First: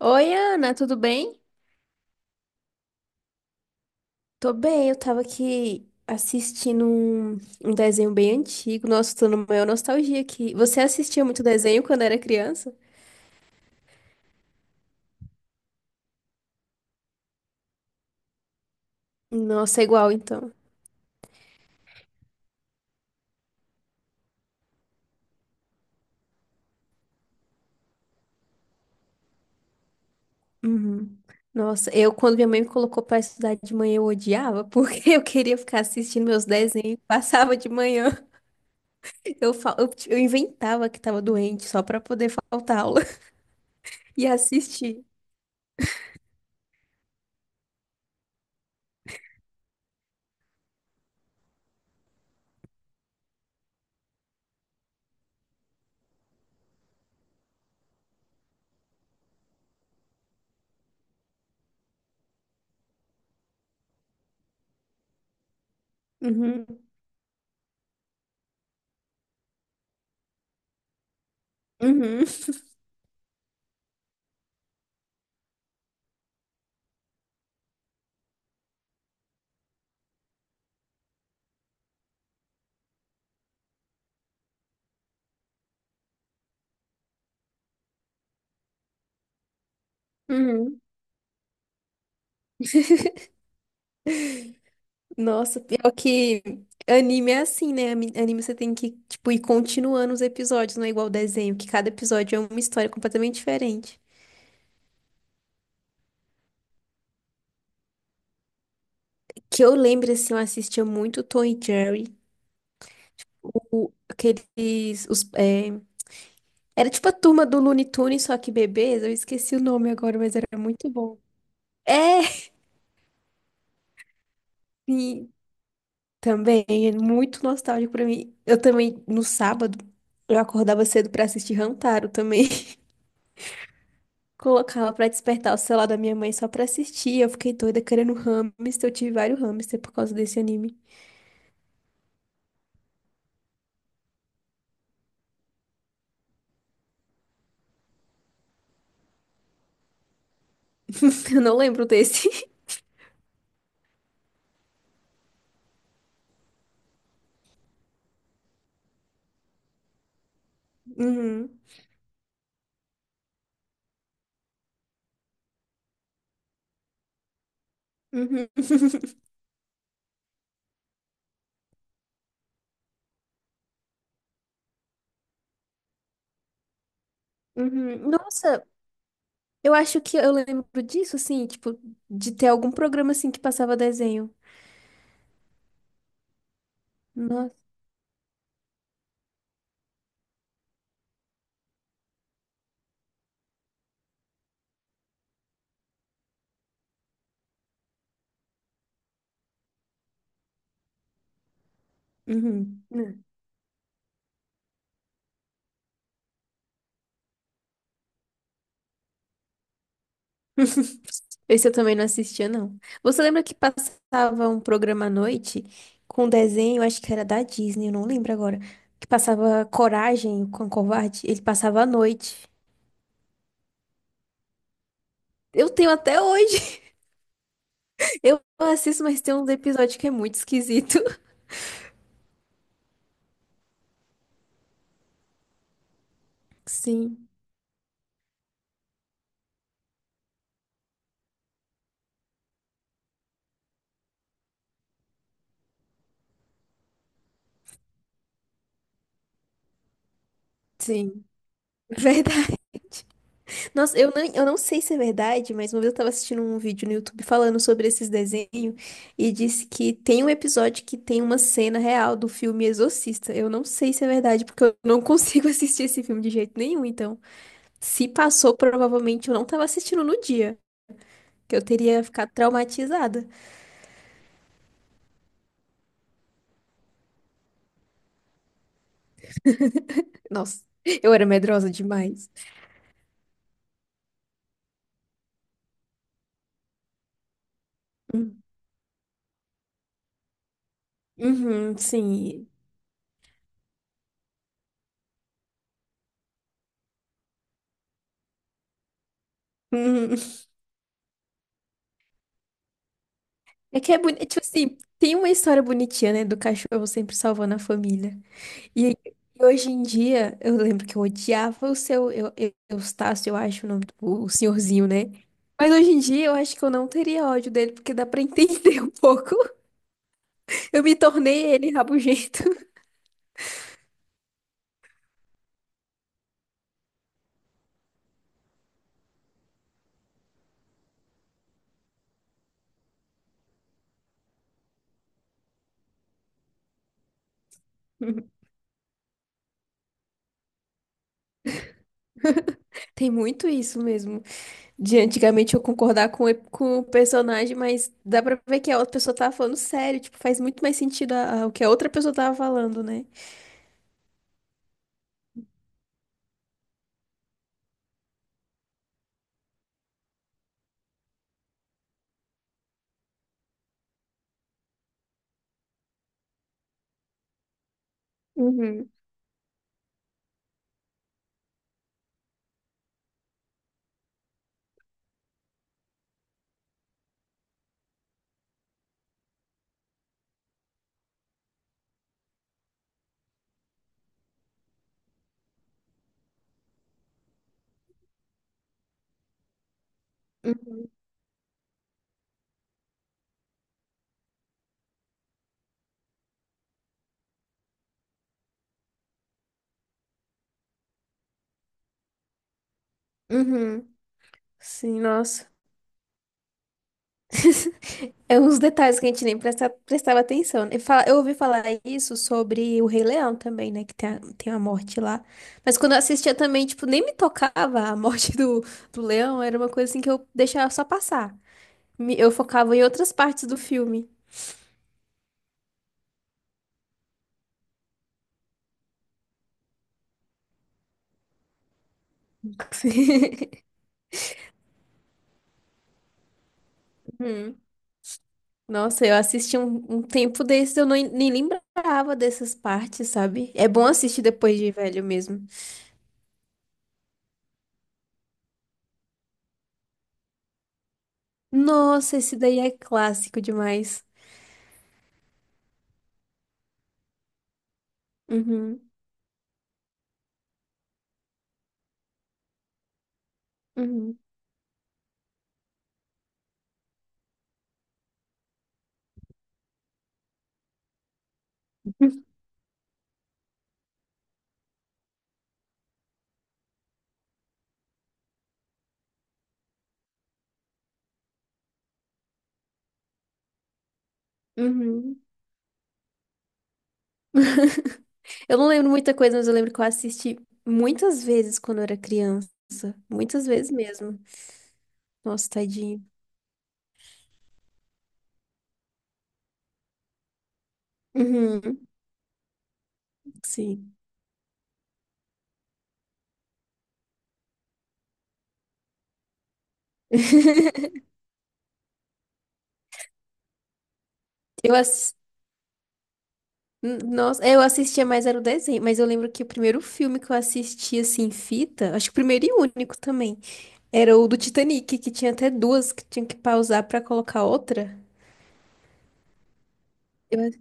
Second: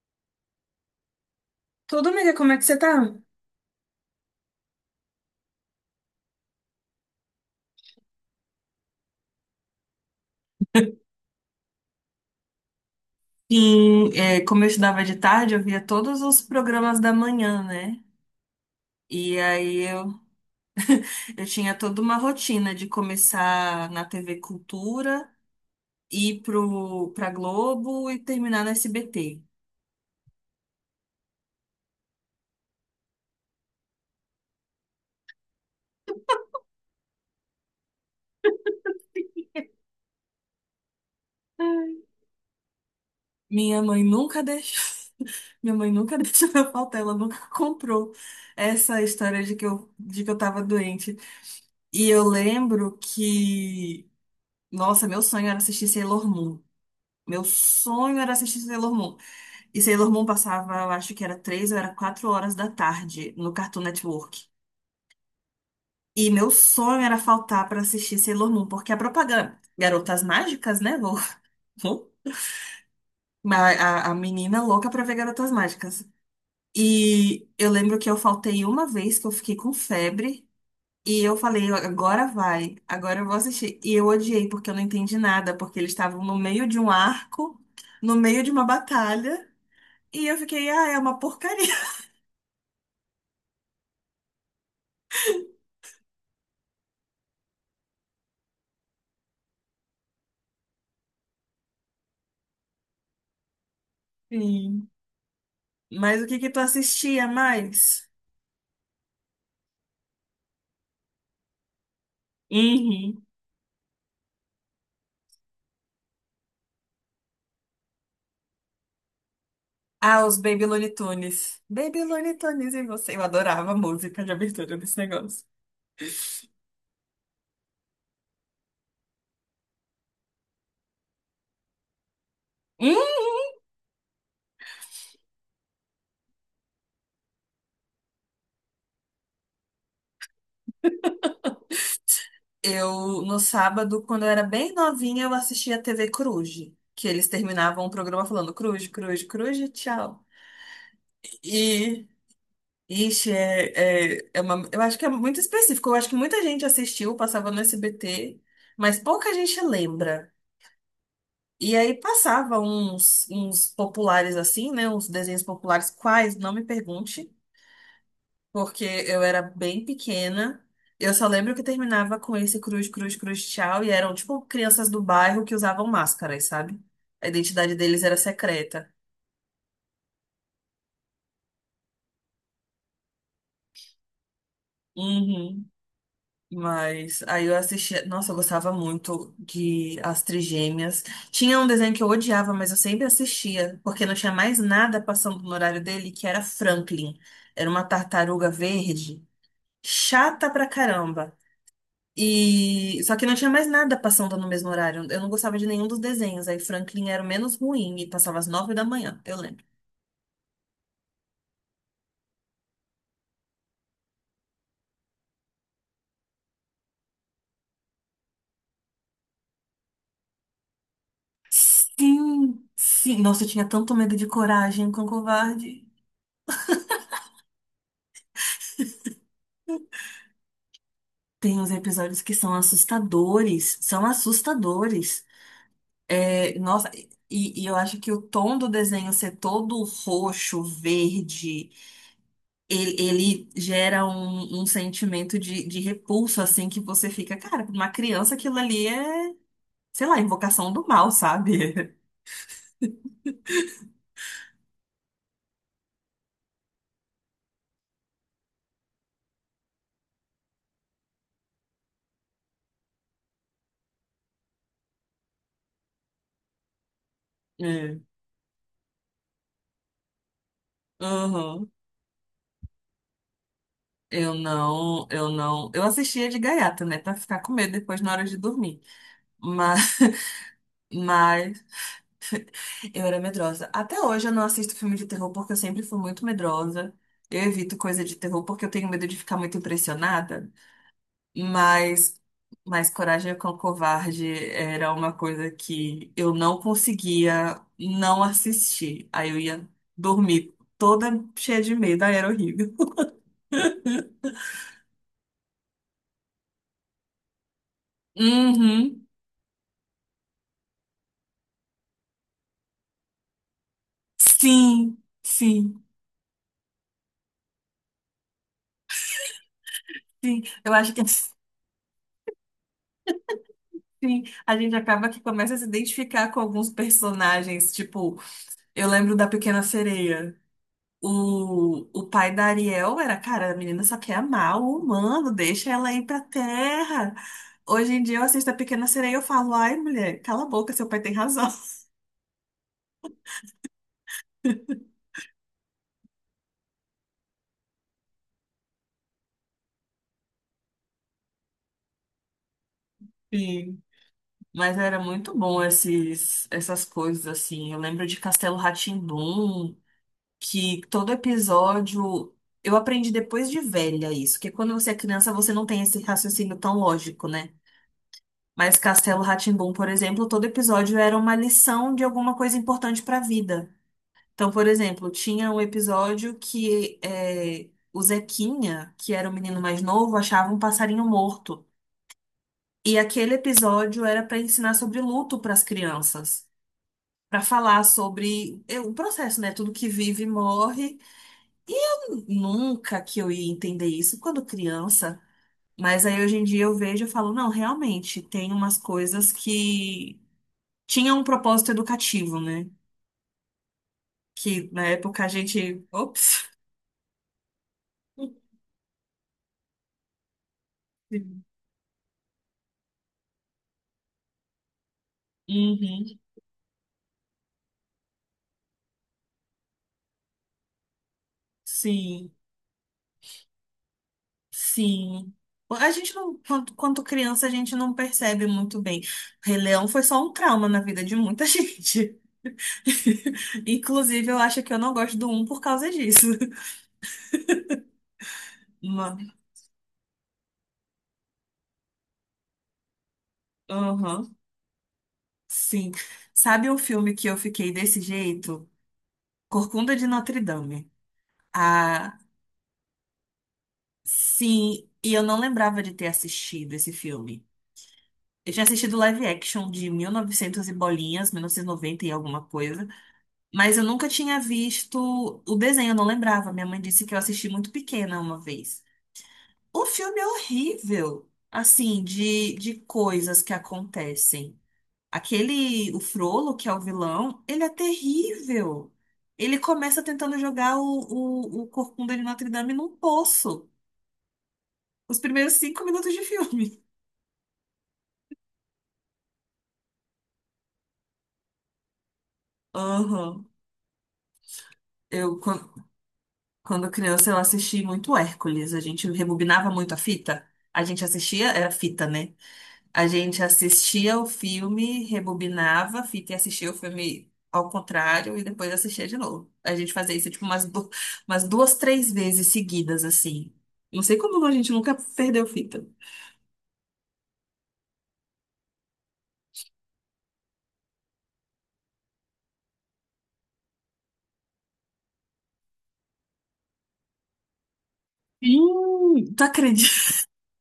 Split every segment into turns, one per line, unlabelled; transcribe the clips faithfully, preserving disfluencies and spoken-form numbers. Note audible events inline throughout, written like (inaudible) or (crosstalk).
Oi, Ana, tudo bem?
Tudo, amiga, como é que você tá?
Tô bem, eu tava aqui assistindo um, um desenho bem antigo. Nossa, tô numa maior nostalgia aqui. Você assistia muito desenho quando era criança?
Sim, é, como eu estudava de tarde, eu via todos os programas da manhã, né? E
Nossa,
aí
é
eu,
igual então.
eu tinha toda uma rotina de começar na T V Cultura, ir pro, pra Globo e terminar no S B T.
Uhum. Nossa, eu quando minha mãe me colocou pra estudar de manhã, eu odiava, porque (laughs) eu queria ficar assistindo meus desenhos, passava de manhã. Eu, fal- eu, eu inventava que tava doente só pra poder faltar aula
Minha mãe
(laughs) e
nunca deixou.
assistir.
(laughs) Minha mãe nunca (laughs) deixou eu faltar, ela nunca comprou essa história de que eu, de que eu tava doente. E eu lembro que, nossa, meu sonho era assistir Sailor Moon. Meu sonho era assistir Sailor Moon. E Sailor Moon passava, eu acho que era três ou era quatro horas da tarde no Cartoon Network. E meu
Uhum,
sonho era faltar para assistir Sailor Moon, porque a propaganda, Garotas Mágicas, né? Vou, (laughs) vou-
uhum,
a, a a menina louca pra ver Garotas Mágicas. E eu lembro que eu faltei uma vez que eu fiquei com febre. E eu falei, agora vai, agora eu vou assistir. E eu odiei, porque eu não entendi nada, porque eles estavam no meio de um arco, no meio de uma batalha. E eu fiquei,
uhum.
ah, é uma porcaria.
Nossa, pior que anime é assim, né? Ami- Anime você tem que, tipo, ir continuando os episódios, não é igual desenho, que cada episódio é uma história completamente diferente.
(laughs) Sim. Mas o que que tu assistia mais?
Que eu lembro, assim, eu assistia muito Tom e Jerry,
Uhum.
o, aqueles, os, é, era tipo a turma do Looney Tunes, só que bebês, eu esqueci o nome agora,
Ah,
mas
os
era
Baby
muito
Looney
bom.
Tunes. Baby
É,
Looney Tunes e você. Eu adorava a música de abertura desse
e
negócio.
também, é muito nostálgico pra mim. Eu também, no sábado, eu acordava cedo pra assistir Rantaro também.
Hum,
Colocava pra despertar o celular da minha mãe só pra assistir. Eu fiquei doida querendo hamster. Eu tive vários hamster por causa desse anime.
Eu, no sábado, quando eu era bem novinha, eu assistia a T V Cruz, que eles terminavam o programa falando Cruz, Cruz, Cruz, e tchau.
(laughs) Eu não lembro
E,
desse. (laughs)
Ixi, é, é, é uma, eu acho que é muito específico. Eu acho que muita gente assistiu, passava no S B T, mas pouca gente lembra.
Uhum,
E aí passava uns, uns populares assim, né? Uns desenhos populares, quais, não me pergunte,
uhum,
porque eu era bem pequena. Eu só lembro que terminava com esse cruz, cruz, cruz, tchau, e eram tipo crianças do bairro que usavam máscaras, sabe? A identidade deles
uhum.
era
Nossa,
secreta.
eu acho que eu lembro disso, assim, tipo, de ter algum programa assim que passava desenho.
Uhum. Mas aí
Nossa.
eu assistia. Nossa, eu gostava muito de As Trigêmeas. Tinha um desenho que eu odiava, mas eu sempre assistia, porque não tinha mais nada passando no horário dele, que era Franklin. Era uma tartaruga verde, chata pra caramba.
Uhum.
E só
Uhum.
que não tinha mais nada passando no mesmo horário. Eu não gostava de nenhum dos desenhos. Aí Franklin era o menos ruim e passava às nove da manhã, eu lembro.
(laughs) Esse eu também não assistia, não. Você lembra que passava um programa à noite com desenho, acho que era da Disney, eu não lembro agora, que passava Coragem com o Covarde? Ele passava à noite.
Sim, sim. Nossa, eu tinha tanto medo de Coragem com
Eu
Covarde.
tenho até hoje. (laughs) Eu assisto, mas tem um episódio que é muito esquisito.
Tem uns episódios que são assustadores, são assustadores. É, nossa,
Sim,
e, e eu acho que o tom do desenho ser todo roxo, verde, ele, ele gera um, um sentimento de, de repulso, assim, que você fica, cara, pra uma criança aquilo ali é, sei lá, invocação do mal,
sim.
sabe? (laughs)
Verdade. Nossa, eu não, eu não sei se é verdade, mas uma vez eu tava assistindo um vídeo no YouTube falando sobre esses desenhos e disse que tem um episódio que tem uma cena real do filme Exorcista. Eu não sei se é verdade, porque eu não consigo (laughs) assistir esse filme de jeito nenhum. Então,
É.
se passou, provavelmente eu não tava assistindo no dia, que eu
Uhum.
teria ficado traumatizada.
Eu não, eu não. Eu assistia de gaiata, né, pra ficar com medo depois na hora de dormir. Mas. (laughs)
Nossa, (laughs) eu era
Mas
medrosa demais.
eu era medrosa. Até hoje eu não assisto filme de terror porque eu sempre fui muito medrosa. Eu evito coisa de
Hum.
terror porque eu tenho medo de ficar muito impressionada.
Uhum,
Mas,
sim.
mas Coragem com o Covarde era uma coisa que eu não conseguia não assistir. Aí eu ia
Uhum.
dormir toda cheia de medo. Aí era horrível.
É que é bonito.
(laughs)
Tipo assim, tem uma história bonitinha, né? Do cachorro sempre salvando a família. E aí,
Uhum.
hoje em dia, eu lembro que eu odiava o seu eu, eu, Eustácio, eu acho o nome do o senhorzinho,
Sim,
né? Mas
sim,
hoje em dia eu acho que eu não teria ódio dele, porque dá pra entender (laughs) um pouco.
sim. Eu
Eu
acho
me
que sim,
tornei ele rabugento.
a gente acaba que começa a se identificar com alguns personagens, tipo, eu lembro da Pequena Sereia. O, o pai da Ariel era, cara, a menina só quer amar o humano, deixa ela ir pra terra. Hoje em dia eu
(laughs)
assisto a Pequena Sereia e eu falo, ai, mulher, cala a boca, seu pai tem razão. (laughs)
Tem muito isso mesmo. De antigamente eu concordar com, o ep- com o personagem, mas dá pra ver que a outra pessoa tava falando sério. Tipo, faz muito mais sentido a- a- o que a outra pessoa tava falando, né?
Sim. Mas era muito bom esses, essas coisas, assim. Eu lembro de Castelo Rá que todo episódio. Eu aprendi depois de velha isso, que quando você é criança você não tem esse raciocínio tão lógico, né? Mas
Uhum.
Castelo Rá por exemplo, todo episódio era uma lição de alguma coisa importante para a vida. Então, por exemplo, tinha um episódio que é, o Zequinha, que era o menino mais novo, achava um passarinho morto. E aquele episódio era para ensinar sobre luto para as crianças, para falar sobre é, o processo, né? Tudo que vive
Uhum.
morre. E eu nunca que eu ia entender isso quando criança. Mas aí hoje em dia eu vejo e falo, não, realmente, tem umas coisas que tinha um propósito educativo, né?
Uhum.
Que na
Sim,
época a
nossa.
gente. Ops!
É uns detalhes que a gente nem presta, prestava atenção, né? Fala- Eu ouvi falar isso sobre o Rei Leão também, né? Que tem a, tem a morte lá. Mas quando eu
Uhum.
assistia também, tipo, nem me tocava a morte do, do leão. Era uma coisa assim que eu deixava só passar. Me- Eu
Sim,
focava em outras partes do filme.
sim. A gente não, quanto, quanto criança, a gente não percebe muito bem. Rei Leão foi só um trauma na vida de muita gente. (laughs) Inclusive, eu acho que eu não gosto do um por causa disso.
(laughs) Nossa, eu
Ma-
assisti um, um tempo desses, eu não, nem lembrava dessas partes, sabe? É bom assistir
Aham,
depois de velho mesmo.
sim. Sabe um filme que eu fiquei desse jeito? Corcunda de Notre Dame. Ah,
Nossa, esse daí é clássico demais.
sim. E eu não lembrava de ter assistido esse filme. Eu tinha
Uhum,
assistido live action de mil e novecentos e novecentos e bolinhas, mil novecentos e noventa e noventa e alguma coisa, mas eu nunca
uhum,
tinha visto o desenho, eu não lembrava. Minha mãe disse que eu assisti muito pequena uma vez. O filme é horrível, assim, de, de coisas que acontecem. Aquele, o Frollo, que é o vilão, ele é terrível. Ele começa tentando jogar o, o, o corcunda de Notre Dame num poço. Os
uhum.
primeiros cinco minutos de filme.
(laughs) Eu não lembro muita coisa, mas eu lembro que eu assisti muitas vezes quando eu era criança.
(laughs) Aham.
Muitas vezes mesmo.
Eu,
Nossa, tadinho.
Quando criança, eu assisti muito Hércules. A gente rebobinava muito a fita. A gente assistia, era
Uhum,
fita, né? A gente
sim.
assistia o filme, rebobinava a fita e assistia o filme ao contrário e depois assistia de novo. A gente fazia isso, tipo, umas, du-
(laughs)
umas duas, três vezes seguidas, assim. Não sei como a gente
Eu
nunca
assisti.
perdeu fita.
N- Nossa, eu assistia mais era o desenho, mas eu lembro que o primeiro filme que eu assisti assim em fita, acho que o primeiro e único também, era o do Titanic, que tinha até duas que tinha que pausar pra colocar outra.
Ih, tu acredita? (laughs)
Eu-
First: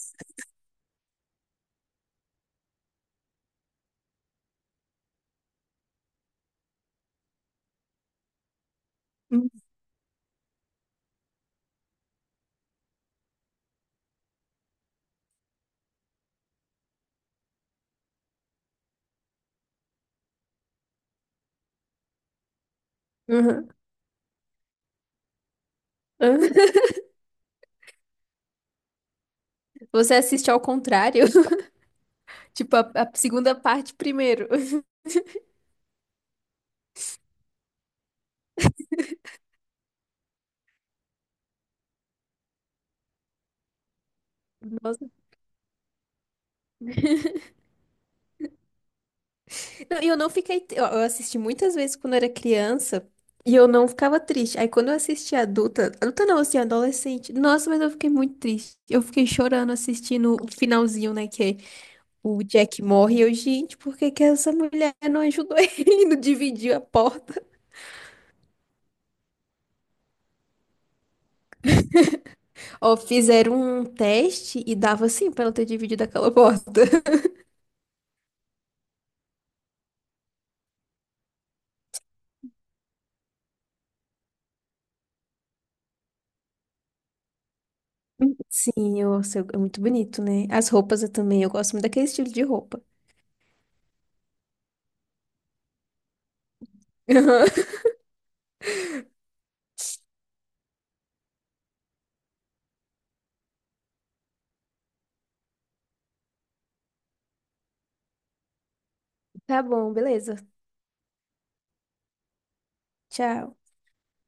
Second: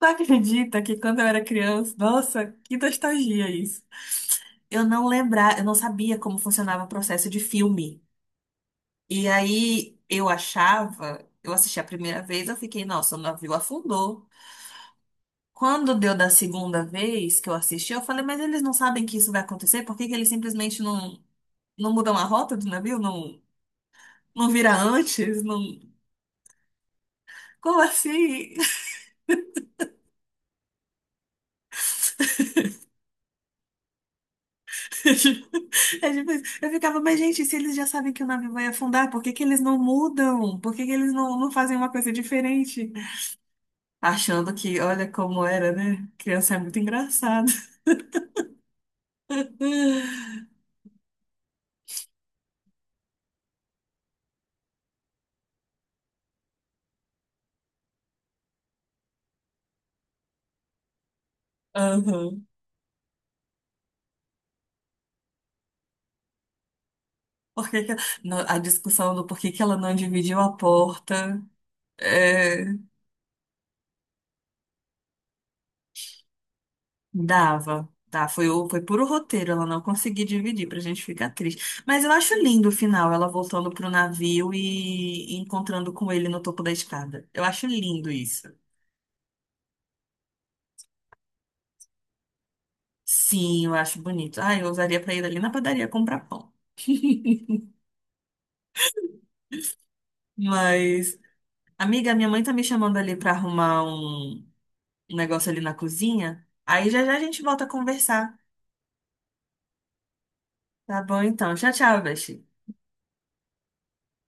Tu acredita que quando eu era criança, nossa, que nostalgia isso. Eu não lembrava, eu não sabia como funcionava o processo de filme. E
Hum.
aí eu achava, eu assisti a primeira vez, eu fiquei, nossa, o navio afundou. Quando deu da segunda vez que eu assisti, eu falei, mas eles não sabem que isso vai acontecer? Por que que eles simplesmente não, não mudam a rota do navio? Não,
Uhum.
não vira antes? Não.
(laughs)
Como assim?
Você assiste ao contrário, (laughs) tipo a, a segunda parte primeiro.
(laughs) É tipo isso. Eu ficava, mas gente, se eles já sabem que o navio vai afundar, por que que eles não mudam? Por que que eles não, não fazem uma coisa diferente? Achando que,
Nossa.
olha como era, né? Criança é muito engraçada.
Não, e eu não
(laughs)
fiquei, eu eu assisti muitas vezes quando era criança e eu não ficava triste. Aí quando eu assisti adulta, adulta não, assim, adolescente. Nossa, mas eu fiquei muito triste. Eu fiquei chorando assistindo o finalzinho, né, que é o
Aham.
Jack morre e eu, gente, por que que essa mulher não ajudou ele, (laughs) não dividiu a porta?
Por que que- no- A discussão do porquê que que ela não dividiu a porta é,
Ó, fizeram um teste e dava assim pra ela ter dividido aquela porta. (laughs)
dava. Tá, foi, o- foi puro roteiro, ela não conseguiu dividir pra gente ficar triste. Mas eu acho lindo o final, ela voltando pro navio e encontrando com ele no topo da escada. Eu acho lindo isso.
Sim, eu, eu- é muito bonito, né? As roupas eu também, eu gosto muito daquele estilo de roupa.
Sim, eu acho bonito. Ah, eu usaria pra ir ali na padaria comprar pão. (laughs)
(laughs)
Mas, amiga, minha mãe tá me chamando ali pra arrumar um um negócio ali na cozinha. Aí já já a gente volta a conversar.
Tá bom, beleza.
Tá bom, então. Tchau, tchau, Beth.
Tchau.